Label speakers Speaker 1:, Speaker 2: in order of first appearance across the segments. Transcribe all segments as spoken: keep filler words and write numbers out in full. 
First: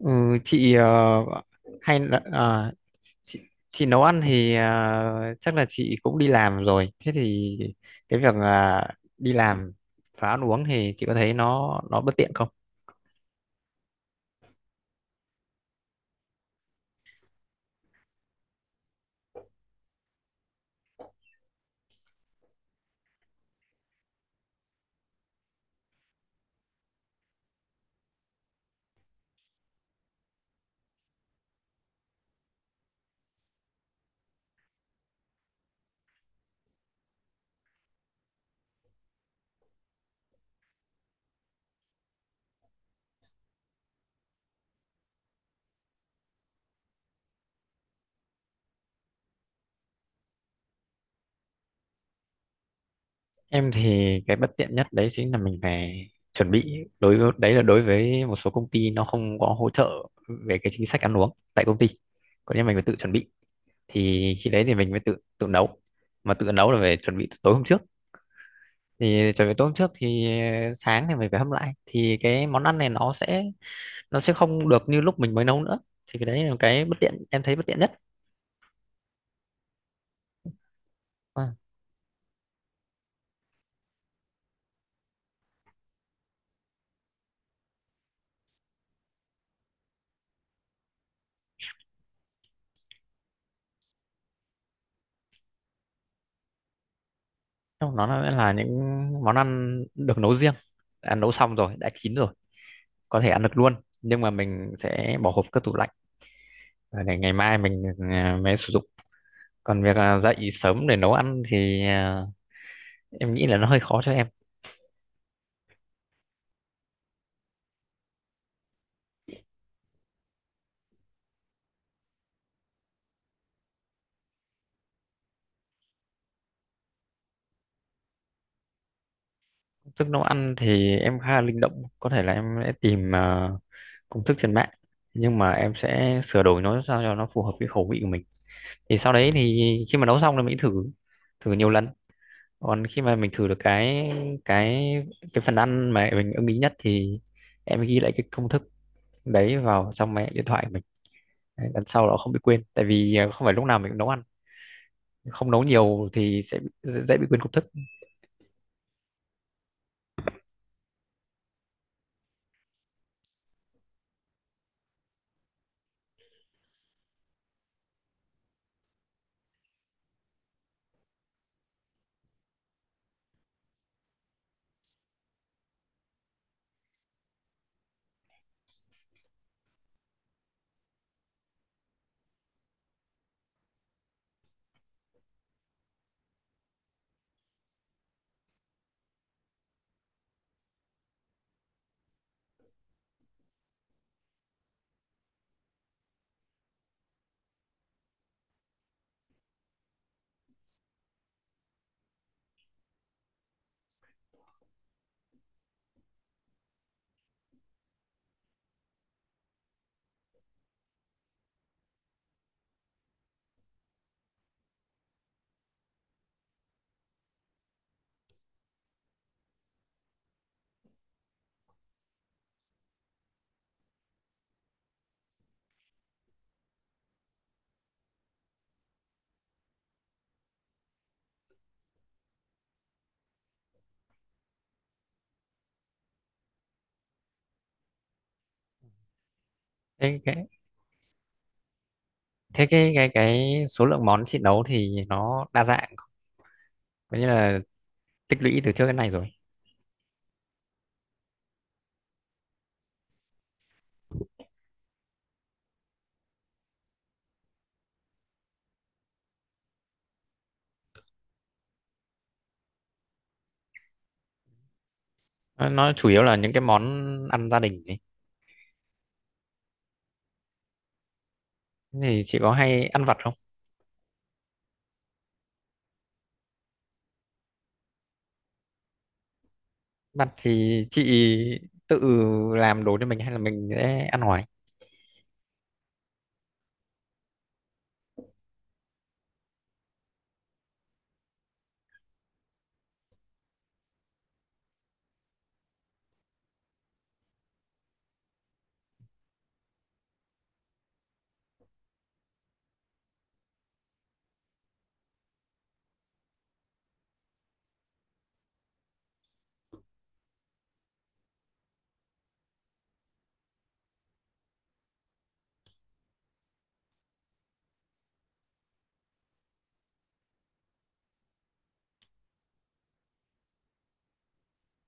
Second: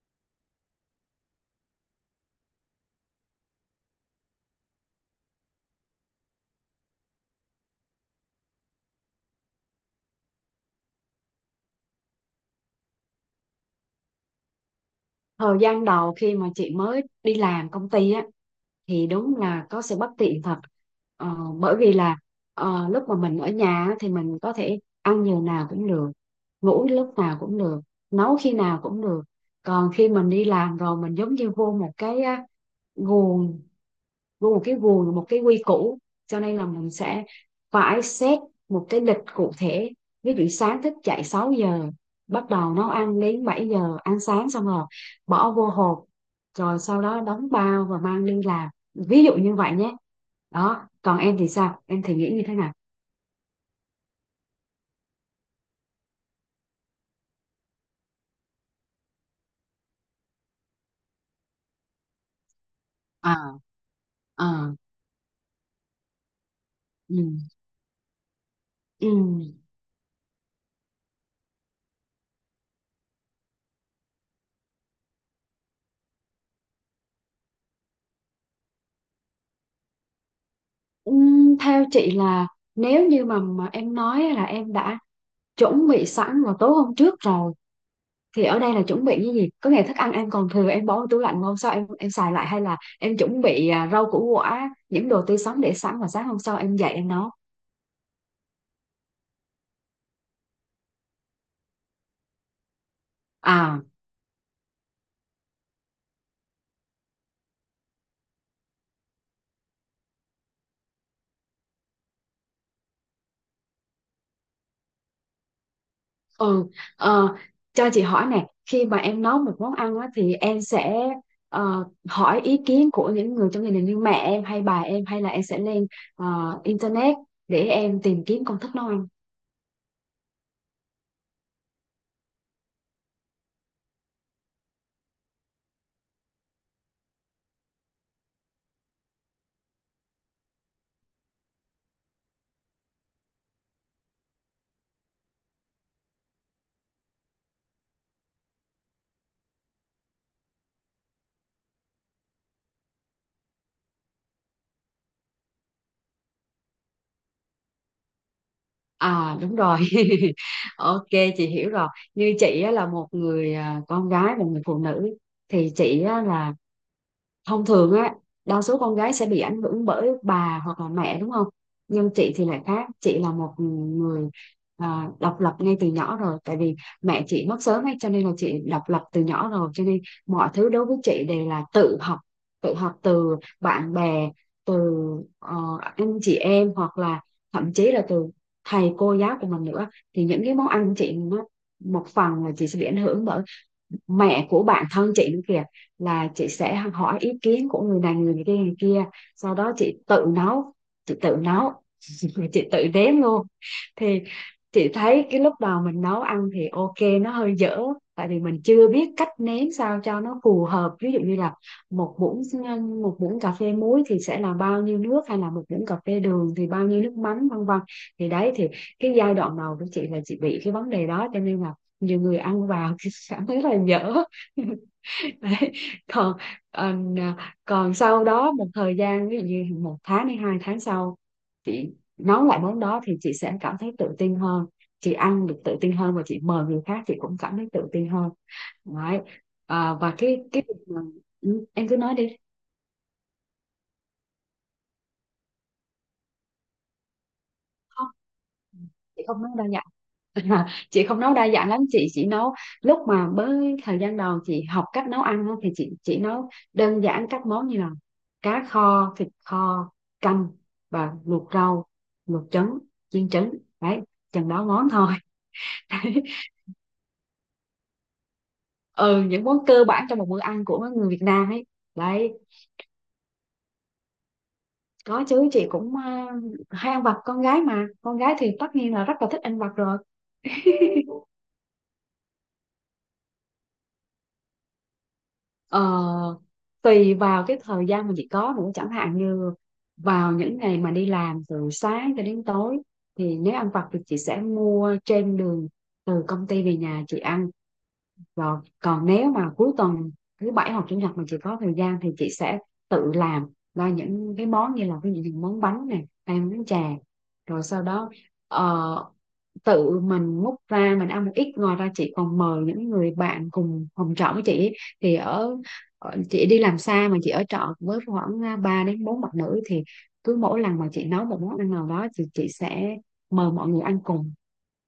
Speaker 1: Ừ, chị ờ, hay là à, chị, chị nấu ăn thì à, chắc là chị cũng đi làm rồi. Thế thì cái việc là đi làm và ăn uống thì chị có thấy nó nó bất tiện không?
Speaker 2: Thời gian đầu khi mà chị mới đi làm công ty á thì đúng là có sự bất tiện thật. Ờ, bởi vì là ờ, lúc mà mình ở nhà á, thì mình có thể ăn giờ nào cũng được, ngủ lúc nào cũng được, nấu khi nào cũng được. Còn khi mình đi làm rồi mình giống như vô một cái á, guồng, vô một cái guồng, một cái quy củ, cho nên là mình sẽ phải xét một cái lịch cụ thể. Ví dụ sáng thức dậy sáu giờ, bắt đầu nấu ăn đến bảy giờ, ăn sáng xong rồi bỏ vô hộp, rồi sau đó đóng bao và mang đi làm, ví dụ như vậy nhé. Đó, còn em thì sao, em thì nghĩ như thế nào?
Speaker 1: Em thì cái bất tiện nhất đấy chính là mình phải chuẩn bị, đối với đấy là đối với một số công ty nó không có hỗ trợ về cái chính sách ăn uống tại công ty. Còn nếu mình phải tự chuẩn bị
Speaker 2: À.
Speaker 1: thì
Speaker 2: À.
Speaker 1: khi đấy thì mình mới tự tự nấu. Mà tự nấu là phải chuẩn
Speaker 2: Ừ.
Speaker 1: bị từ tối hôm trước.
Speaker 2: Ừ.
Speaker 1: Thì chuẩn bị tôm trước thì ờ, sáng thì mình phải hâm lại, thì cái món ăn này nó sẽ nó sẽ không được như lúc mình mới nấu nữa. Thì cái đấy là cái bất tiện em thấy bất tiện nhất. Vâng,
Speaker 2: Ừm, theo chị là, nếu như mà, mà em nói là em đã chuẩn bị sẵn vào tối hôm trước rồi, thì ở đây là chuẩn bị cái gì? Có nghĩa thức ăn em còn thừa em bỏ vào tủ lạnh, hôm sau em em xài lại, hay là em chuẩn bị à, rau củ quả những đồ tươi sống để sẵn và sáng hôm sau em dậy em nấu?
Speaker 1: trong đó là là những món ăn được nấu riêng, đã nấu xong rồi, đã chín rồi, có thể ăn được luôn,
Speaker 2: À.
Speaker 1: nhưng mà mình sẽ bỏ hộp cất tủ lạnh để ngày mai mình à, mới sử dụng. Còn việc à, dậy sớm để nấu ăn thì à, em nghĩ là nó hơi khó cho em.
Speaker 2: Ừ. ờ, cho chị hỏi nè, khi mà em nấu một món ăn á, thì em sẽ ờ, hỏi ý kiến của những người trong gia đình như mẹ em hay bà em, hay là em sẽ lên ờ, internet để em tìm kiếm công thức nấu ăn?
Speaker 1: Tức nấu ăn thì em khá là linh động, có thể là em sẽ tìm à, công thức trên mạng, nhưng mà em sẽ sửa đổi nó sao cho nó phù hợp với khẩu vị của mình. Thì sau đấy thì khi mà nấu xong là mình thử, thử nhiều lần. Còn khi mà mình thử được cái cái cái phần ăn mà mình ưng ý nhất thì em ghi lại cái công thức đấy vào trong cái điện thoại của mình. Đấy, lần sau nó không bị quên, tại vì à, không phải lúc nào mình cũng nấu ăn, không nấu nhiều thì sẽ bị- dễ, dễ bị quên công thức.
Speaker 2: À đúng rồi. Ok, chị hiểu rồi. Như chị á, là một người à, con gái và người phụ nữ, thì chị á, là thông thường á đa số con gái sẽ bị ảnh hưởng bởi bà hoặc là mẹ, đúng không? Nhưng chị thì lại khác, chị là một người à, độc lập ngay từ nhỏ rồi, tại vì mẹ chị mất sớm ấy, cho nên là chị độc lập từ nhỏ rồi, cho nên mọi thứ đối với chị đều là tự học, tự học từ bạn bè, từ ờ, anh chị em, hoặc là thậm chí là từ thầy cô giáo của mình nữa. Thì những cái món ăn của chị nó một phần là chị sẽ bị ảnh hưởng bởi mẹ của bạn thân chị nữa kìa, là chị sẽ hỏi ý kiến của người này người kia người kia sau đó chị tự nấu, chị tự nấu. Chị tự đếm luôn. Thì chị thấy cái lúc đầu mình nấu ăn thì ok, nó hơi dở, tại vì mình chưa biết cách nếm sao cho nó phù hợp, ví dụ như là một muỗng một muỗng cà phê muối thì sẽ là bao nhiêu nước, hay là một muỗng cà phê đường thì bao nhiêu nước mắm, vân vân. Thì đấy, thì cái giai đoạn đầu của chị là chị bị cái vấn đề đó, cho nên là nhiều người ăn vào thì cảm thấy là dở. Đấy. còn ờ, còn sau đó một thời gian, ví dụ như một tháng hay hai tháng sau chị nấu lại món đó thì chị sẽ cảm thấy tự tin hơn, chị ăn được tự tin hơn và chị mời người khác chị cũng cảm thấy tự tin hơn. Đấy. À, và
Speaker 1: thế cái
Speaker 2: cái cái việc mà- ừ, em cứ nói đi.
Speaker 1: thế cái cái cái số lượng món chị nấu thì nó đa dạng, có nghĩa là
Speaker 2: Không,
Speaker 1: tích lũy từ trước đến nay
Speaker 2: chị
Speaker 1: rồi.
Speaker 2: không nói đâu nhỉ. À, chị không nấu đa dạng lắm, chị chỉ nấu lúc mà mới thời gian đầu chị học cách nấu ăn á, thì chị chỉ nấu đơn giản các món như là cá kho, thịt kho, canh và luộc rau, luộc trứng, chiên trứng, đấy, chừng đó món thôi.
Speaker 1: Nó nó chủ yếu
Speaker 2: Đấy.
Speaker 1: là những cái món ăn gia đình ấy.
Speaker 2: Ừ, những món cơ bản trong một bữa ăn của người Việt Nam ấy.
Speaker 1: Thế thì
Speaker 2: Đấy,
Speaker 1: chị có hay ăn vặt không?
Speaker 2: có chứ, chị cũng ờ, hay ăn vặt, con gái mà, con gái thì tất nhiên là rất là thích ăn vặt rồi.
Speaker 1: Vặt thì chị tự làm đồ cho mình hay là mình sẽ ăn ngoài?
Speaker 2: Ờ, tùy vào cái thời gian mà chị có nữa, chẳng hạn như vào những ngày mà đi làm từ sáng cho đến tối thì nếu ăn vặt thì chị sẽ mua trên đường từ công ty về nhà chị ăn. Rồi, còn nếu mà cuối tuần, thứ bảy hoặc chủ nhật mà chị có thời gian thì chị sẽ tự làm ra những cái món như là ví dụ như món bánh này hay món chè, rồi sau đó ờ, tự mình múc ra mình ăn một ít, ngoài ra chị còn mời những người bạn cùng phòng trọ với chị ấy. Thì ở, ở chị đi làm xa mà chị ở trọ với khoảng à, ba đến bốn bạn nữ, thì cứ mỗi lần mà chị nấu một món ăn nào đó thì chị sẽ mời mọi người ăn cùng,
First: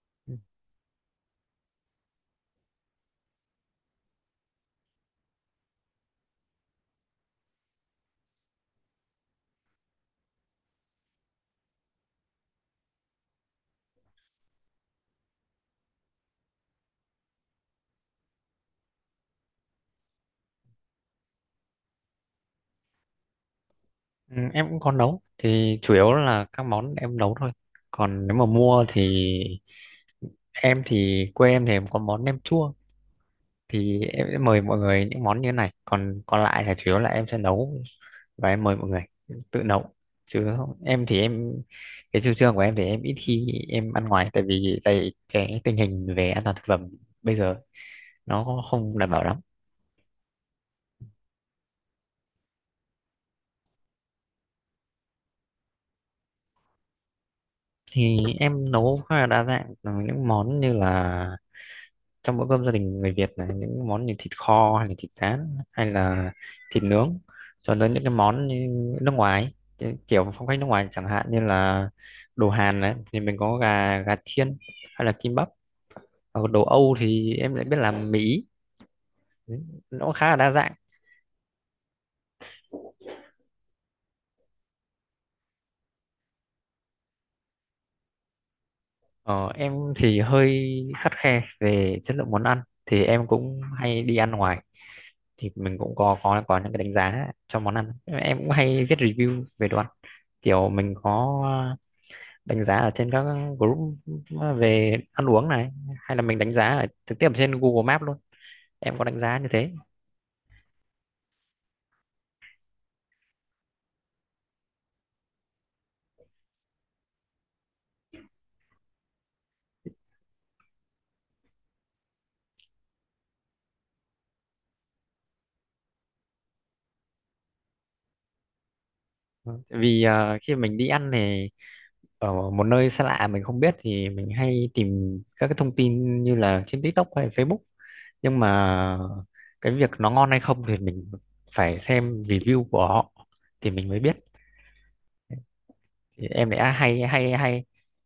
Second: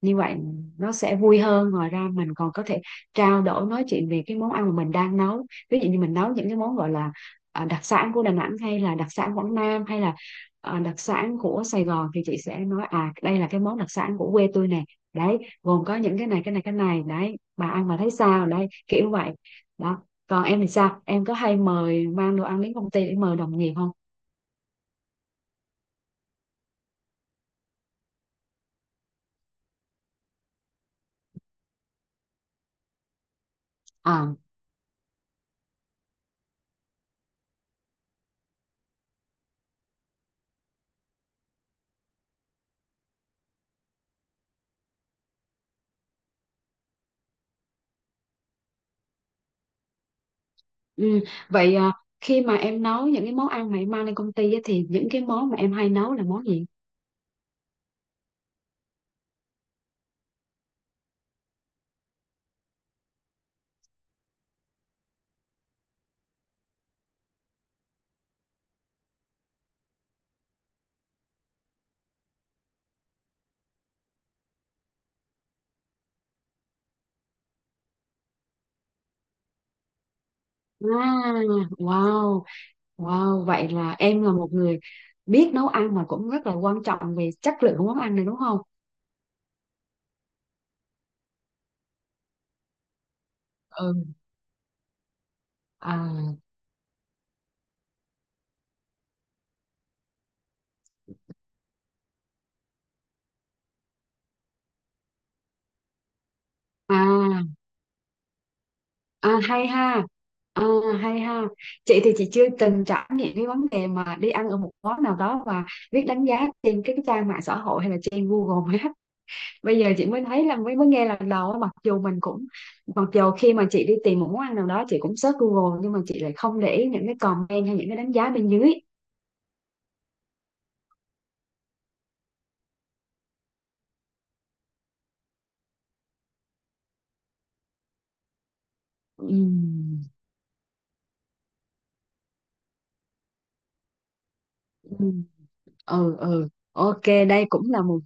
Speaker 2: như vậy nó sẽ vui hơn, ngoài ra mình còn có thể trao đổi nói chuyện về cái món ăn mà mình đang nấu, ví dụ như mình nấu những cái món gọi là à, đặc sản của Đà Nẵng hay là đặc sản Quảng Nam hay là à, đặc sản của Sài Gòn thì chị sẽ nói à đây là cái món đặc sản của quê tôi nè, đấy, gồm có những cái này cái này cái này, đấy, bà ăn mà thấy sao đấy kiểu vậy. Đó, còn em thì sao, em có hay mời mang đồ ăn đến công ty để mời đồng nghiệp không?
Speaker 1: Ừ, em cũng có nấu thì chủ yếu là các món em nấu thôi. Còn nếu mà mua thì em thì quê em thì có món nem chua, thì em
Speaker 2: À.
Speaker 1: sẽ mời mọi người những món như thế này, còn còn lại là chủ yếu là em sẽ nấu và em mời mọi người. Tự nấu, chứ không- em thì em, cái chủ trương của em thì em ít khi em ăn ngoài tại vì tại cái tình hình về an toàn thực phẩm bây giờ nó không đảm bảo lắm.
Speaker 2: Ừ. Vậy à, khi mà em nấu những cái món ăn mà em mang lên công ty á, thì những cái món mà em hay nấu là món gì?
Speaker 1: Thì em nấu khá là đa dạng, những món như là trong bữa cơm gia đình người Việt là những món như thịt kho hay là thịt rán hay là thịt nướng, cho đến những cái món như nước ngoài, cái kiểu phong cách nước ngoài chẳng hạn như là đồ Hàn đấy thì mình có gà gà chiên hay là kim bắp. Ở đồ Âu thì em lại biết làm Mỹ, nó cũng khá là đa dạng.
Speaker 2: À, wow, wow, vậy là em là một người biết nấu ăn mà cũng rất là quan trọng về chất lượng của món ăn này đúng không?
Speaker 1: ờ, em thì hơi khắt khe về chất lượng món ăn, thì em cũng hay
Speaker 2: Ừ.
Speaker 1: đi ăn ngoài thì mình cũng
Speaker 2: À.
Speaker 1: có có có những cái đánh giá cho món ăn. Em cũng hay viết review về đồ ăn, kiểu mình có đánh giá ở trên các group về ăn uống này, hay là mình đánh giá ở trực tiếp ở
Speaker 2: À.
Speaker 1: trên Google Maps luôn. Em có đánh giá
Speaker 2: À
Speaker 1: như
Speaker 2: hay
Speaker 1: thế.
Speaker 2: ha. À, hay ha. Chị thì chị chưa từng trải nghiệm cái vấn đề mà đi ăn ở một món nào đó và biết đánh giá trên cái trang mạng xã hội hay là trên Google Maps. Bây giờ chị mới thấy là mới mới nghe lần đầu á, mặc dù mình cũng mặc dù khi mà chị đi tìm một món ăn nào đó chị cũng search Google nhưng mà chị lại không để ý những cái comment hay những cái đánh giá bên dưới.
Speaker 1: Ừ, vì ờ, khi mình đi ăn thì ở một nơi xa lạ mình không biết thì mình hay tìm các cái thông tin như là trên TikTok hay Facebook, nhưng mà cái việc
Speaker 2: Ừm.
Speaker 1: nó ngon hay không thì mình phải xem review của họ thì mình mới biết.
Speaker 2: Ừm. Ừ,
Speaker 1: Thì
Speaker 2: ừ,
Speaker 1: em lại à, hay
Speaker 2: ok,
Speaker 1: hay
Speaker 2: đây cũng
Speaker 1: hay
Speaker 2: là một.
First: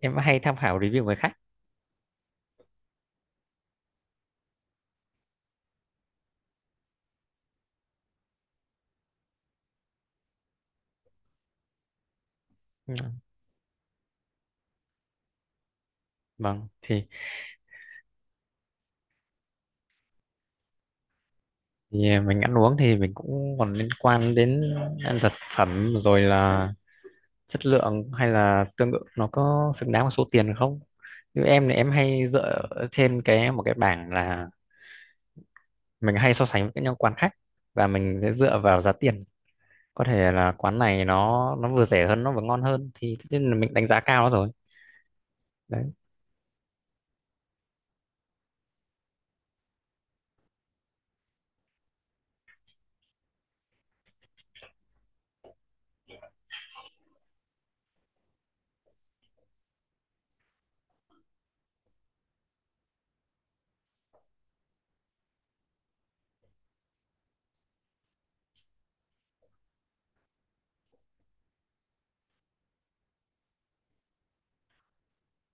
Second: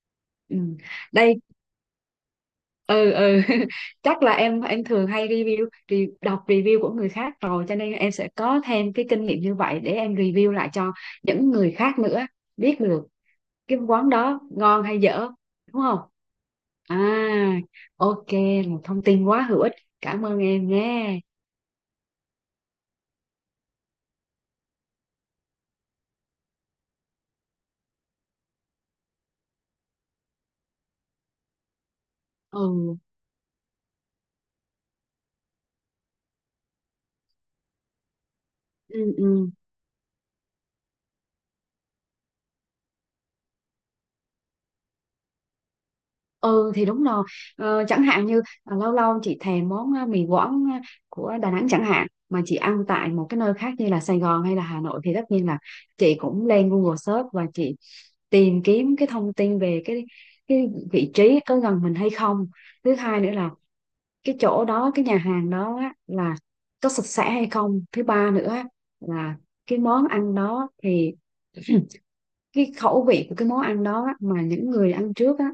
Speaker 1: em hay tham
Speaker 2: Ừm,
Speaker 1: khảo review người khác.
Speaker 2: đây. Ừ, ừ. Chắc là em em thường hay review, re, đọc review của người khác rồi cho nên em sẽ có thêm cái kinh nghiệm như vậy để em review lại cho những người khác nữa biết
Speaker 1: Ừ.
Speaker 2: được cái quán đó ngon hay dở, đúng không?
Speaker 1: Vâng thì,
Speaker 2: À. Ok, là thông tin quá hữu ích, cảm ơn em nhé.
Speaker 1: thì mình ăn uống thì mình cũng còn liên quan đến ăn thực phẩm rồi, là chất lượng hay là tương ứng nó có xứng đáng với số tiền không. Như em thì em hay dựa
Speaker 2: Ừ,
Speaker 1: trên cái một cái bảng là mình hay so sánh với những quán khác, và mình sẽ dựa vào giá
Speaker 2: ừ,
Speaker 1: tiền.
Speaker 2: ừ,
Speaker 1: Có thể là quán này nó nó vừa rẻ hơn nó vừa ngon hơn thì tất nhiên là mình đánh giá cao nó rồi. Đấy.
Speaker 2: ừ, thì đúng rồi. Ờ, chẳng hạn như à, lâu lâu chị thèm món à, mì Quảng à, của Đà Nẵng chẳng hạn mà chị ăn tại một cái nơi khác như là Sài Gòn hay là Hà Nội thì tất nhiên là chị cũng lên Google search và chị tìm kiếm cái thông tin về cái cái vị trí có gần mình hay không, thứ hai nữa là cái chỗ đó cái nhà hàng đó á, là có sạch sẽ hay không, thứ ba nữa á, là cái món ăn đó thì cái khẩu vị của cái món ăn đó á, mà những người ăn trước á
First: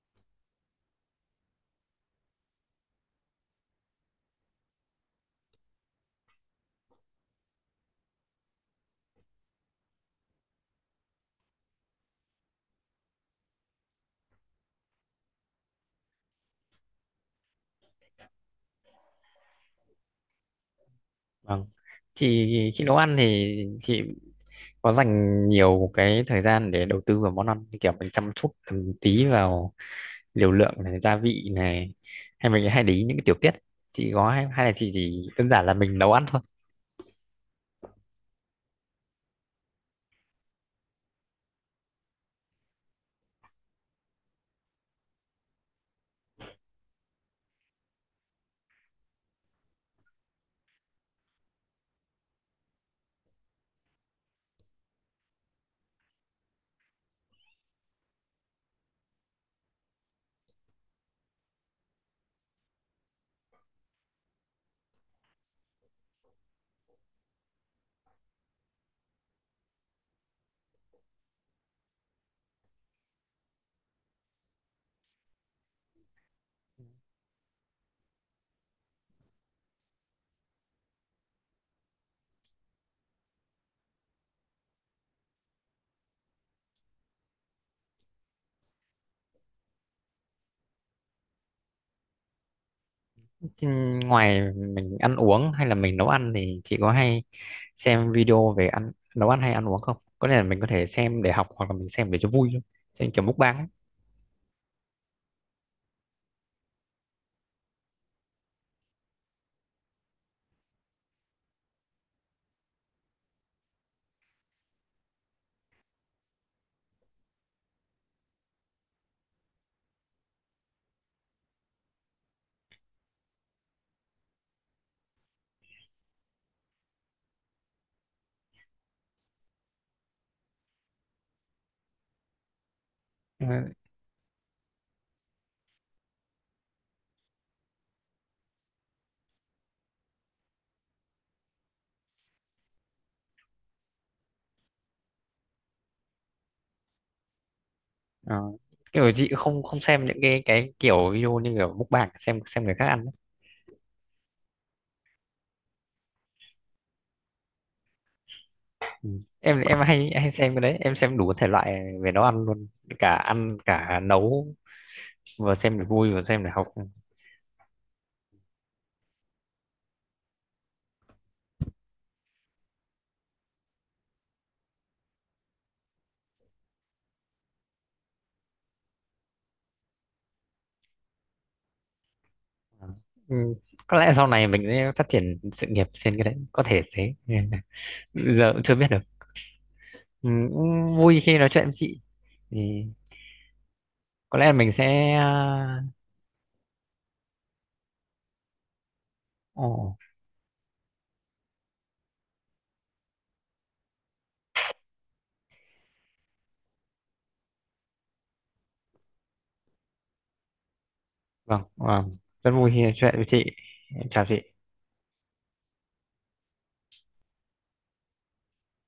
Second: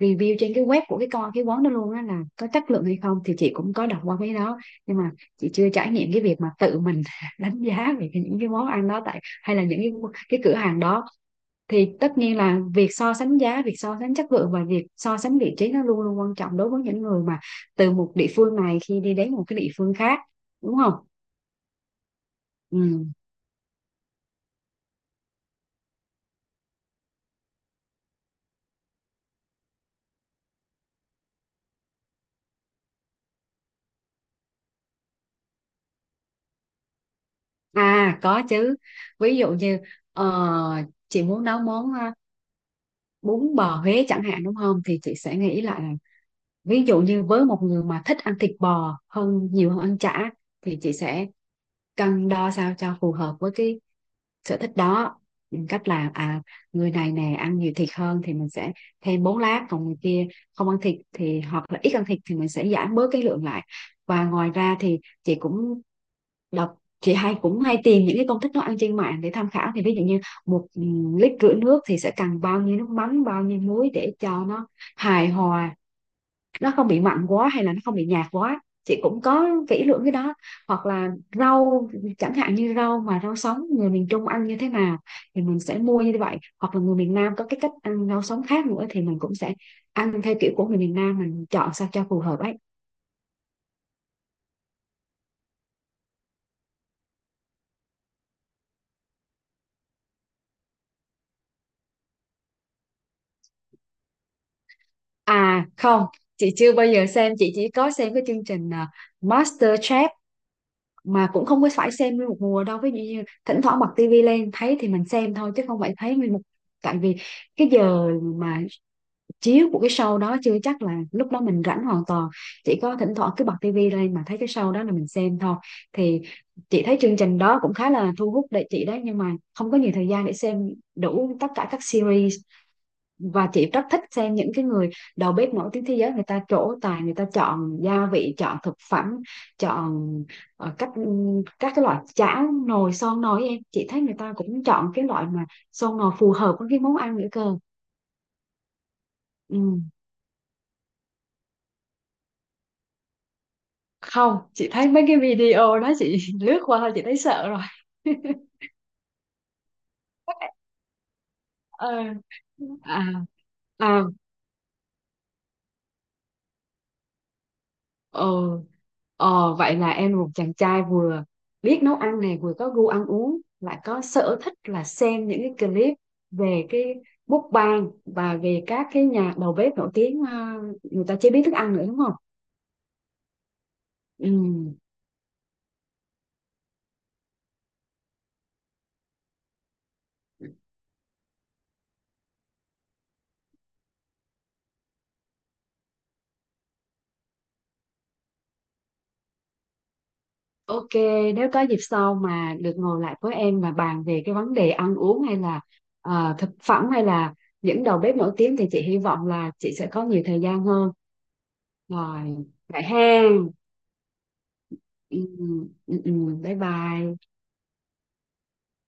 Speaker 2: review trên cái web của cái con cái quán đó luôn á là có chất lượng hay không, thì chị cũng có đọc qua cái đó, nhưng mà chị chưa trải nghiệm cái việc mà tự mình đánh giá về cái- những cái món ăn đó tại hay là những cái, cái cửa hàng đó, thì tất nhiên là việc so sánh giá, việc so sánh chất lượng và việc so sánh vị trí nó luôn luôn quan trọng đối với những người mà từ một địa phương này khi đi đến một cái địa phương khác, đúng không?
Speaker 1: Vâng chị, khi nấu
Speaker 2: Ừ.
Speaker 1: ăn thì chị có dành nhiều cái thời gian để đầu tư vào món ăn như kiểu mình chăm chút từng tí vào liều lượng này gia vị này, hay mình hay để ý những cái tiểu tiết? Chị có hay, hay là chị chỉ đơn giản là mình nấu ăn thôi?
Speaker 2: À có chứ, ví dụ như ờ, chị muốn nấu món ờ, bún bò Huế chẳng hạn đúng không thì chị sẽ nghĩ lại là, ví dụ như với một người mà thích ăn thịt bò hơn nhiều hơn ăn chả thì chị sẽ cân đo sao cho phù hợp với cái sở thích đó, cách là à người này nè ăn nhiều thịt hơn thì mình sẽ thêm bốn lát, còn người kia không ăn thịt thì hoặc là ít ăn thịt thì mình sẽ giảm bớt cái lượng lại, và ngoài ra thì chị cũng đọc, chị hay cũng hay tìm những cái công thức nấu ăn trên mạng để tham khảo, thì ví dụ như một ừ, lít rưỡi nước thì sẽ cần bao nhiêu nước mắm bao nhiêu muối để cho nó hài hòa, nó không bị mặn quá hay là nó không bị nhạt quá, chị cũng có kỹ lưỡng cái đó. Hoặc là rau, chẳng hạn như rau mà rau sống người miền Trung ăn như thế nào thì mình sẽ mua như vậy, hoặc là người miền Nam có cái cách ăn rau sống khác nữa thì mình cũng sẽ ăn theo kiểu của người miền Nam, mình chọn sao cho phù hợp ấy.
Speaker 1: Chứ ngoài mình ăn uống hay là mình nấu ăn thì chị có hay xem video về ăn nấu ăn hay ăn uống không? Có thể là mình có thể xem để học hoặc là mình xem để cho vui thôi, xem kiểu mukbang ấy.
Speaker 2: À không, chị chưa bao giờ xem, chị chỉ có xem cái chương trình à, MasterChef, mà cũng không có phải xem nguyên một mùa đâu, ví dụ như thỉnh thoảng bật tivi lên thấy thì mình xem thôi chứ không phải thấy nguyên một, tại vì cái giờ mà chiếu của cái show đó chưa chắc là lúc đó mình rảnh hoàn toàn, chỉ có thỉnh thoảng cứ bật tivi lên mà thấy cái show đó là mình xem thôi. Thì chị thấy chương trình đó cũng khá là thu hút để chị đấy, nhưng mà không có nhiều thời gian để xem đủ tất cả các series, và
Speaker 1: Ừ.
Speaker 2: chị rất thích xem những cái người đầu bếp nổi tiếng thế giới, người ta trổ tài, người ta chọn gia vị, chọn thực phẩm, chọn ờ, các các cái loại chảo, nồi son nồi ấy em, chị thấy người ta cũng chọn cái loại mà son nồi phù hợp với cái món ăn nữa cơ.
Speaker 1: Ờ, kiểu chị
Speaker 2: Ừ.
Speaker 1: không không xem những cái cái kiểu video như kiểu mukbang, xem xem người khác ăn ấy.
Speaker 2: Không, chị thấy mấy cái video đó chị lướt qua thôi, chị thấy sợ rồi.
Speaker 1: em em hay hay xem cái đấy, em xem đủ thể loại
Speaker 2: Ờ.
Speaker 1: về nấu ăn luôn,
Speaker 2: À.
Speaker 1: cả ăn cả
Speaker 2: À.
Speaker 1: nấu, vừa xem để vui vừa xem để học.
Speaker 2: ờ ờ Vậy là em một chàng trai vừa biết nấu ăn này vừa có gu ăn uống lại có sở thích là xem những cái clip về cái mukbang và về các cái nhà đầu bếp nổi tiếng, ờ, người ta chế biến thức ăn nữa đúng không?
Speaker 1: Ừ, có lẽ sau này mình sẽ phát triển sự nghiệp trên cái đấy, có thể thế. Giờ cũng chưa biết được. Ừ,
Speaker 2: Ừ.
Speaker 1: cũng vui khi nói chuyện với chị. Thì có lẽ mình sẽ ờ, ồ.
Speaker 2: Ok, nếu có dịp sau mà được ngồi lại với em và bàn về cái vấn đề ăn uống hay là à, thực phẩm hay là những đầu bếp nổi tiếng thì chị hy vọng là chị sẽ có nhiều thời gian hơn.
Speaker 1: Vâng vâng,
Speaker 2: Rồi,
Speaker 1: rất vui
Speaker 2: vậy
Speaker 1: khi nói
Speaker 2: ha.
Speaker 1: chuyện với chị. Em chào chị.
Speaker 2: Ừ, ừ. Ừ, ừ, bye bye.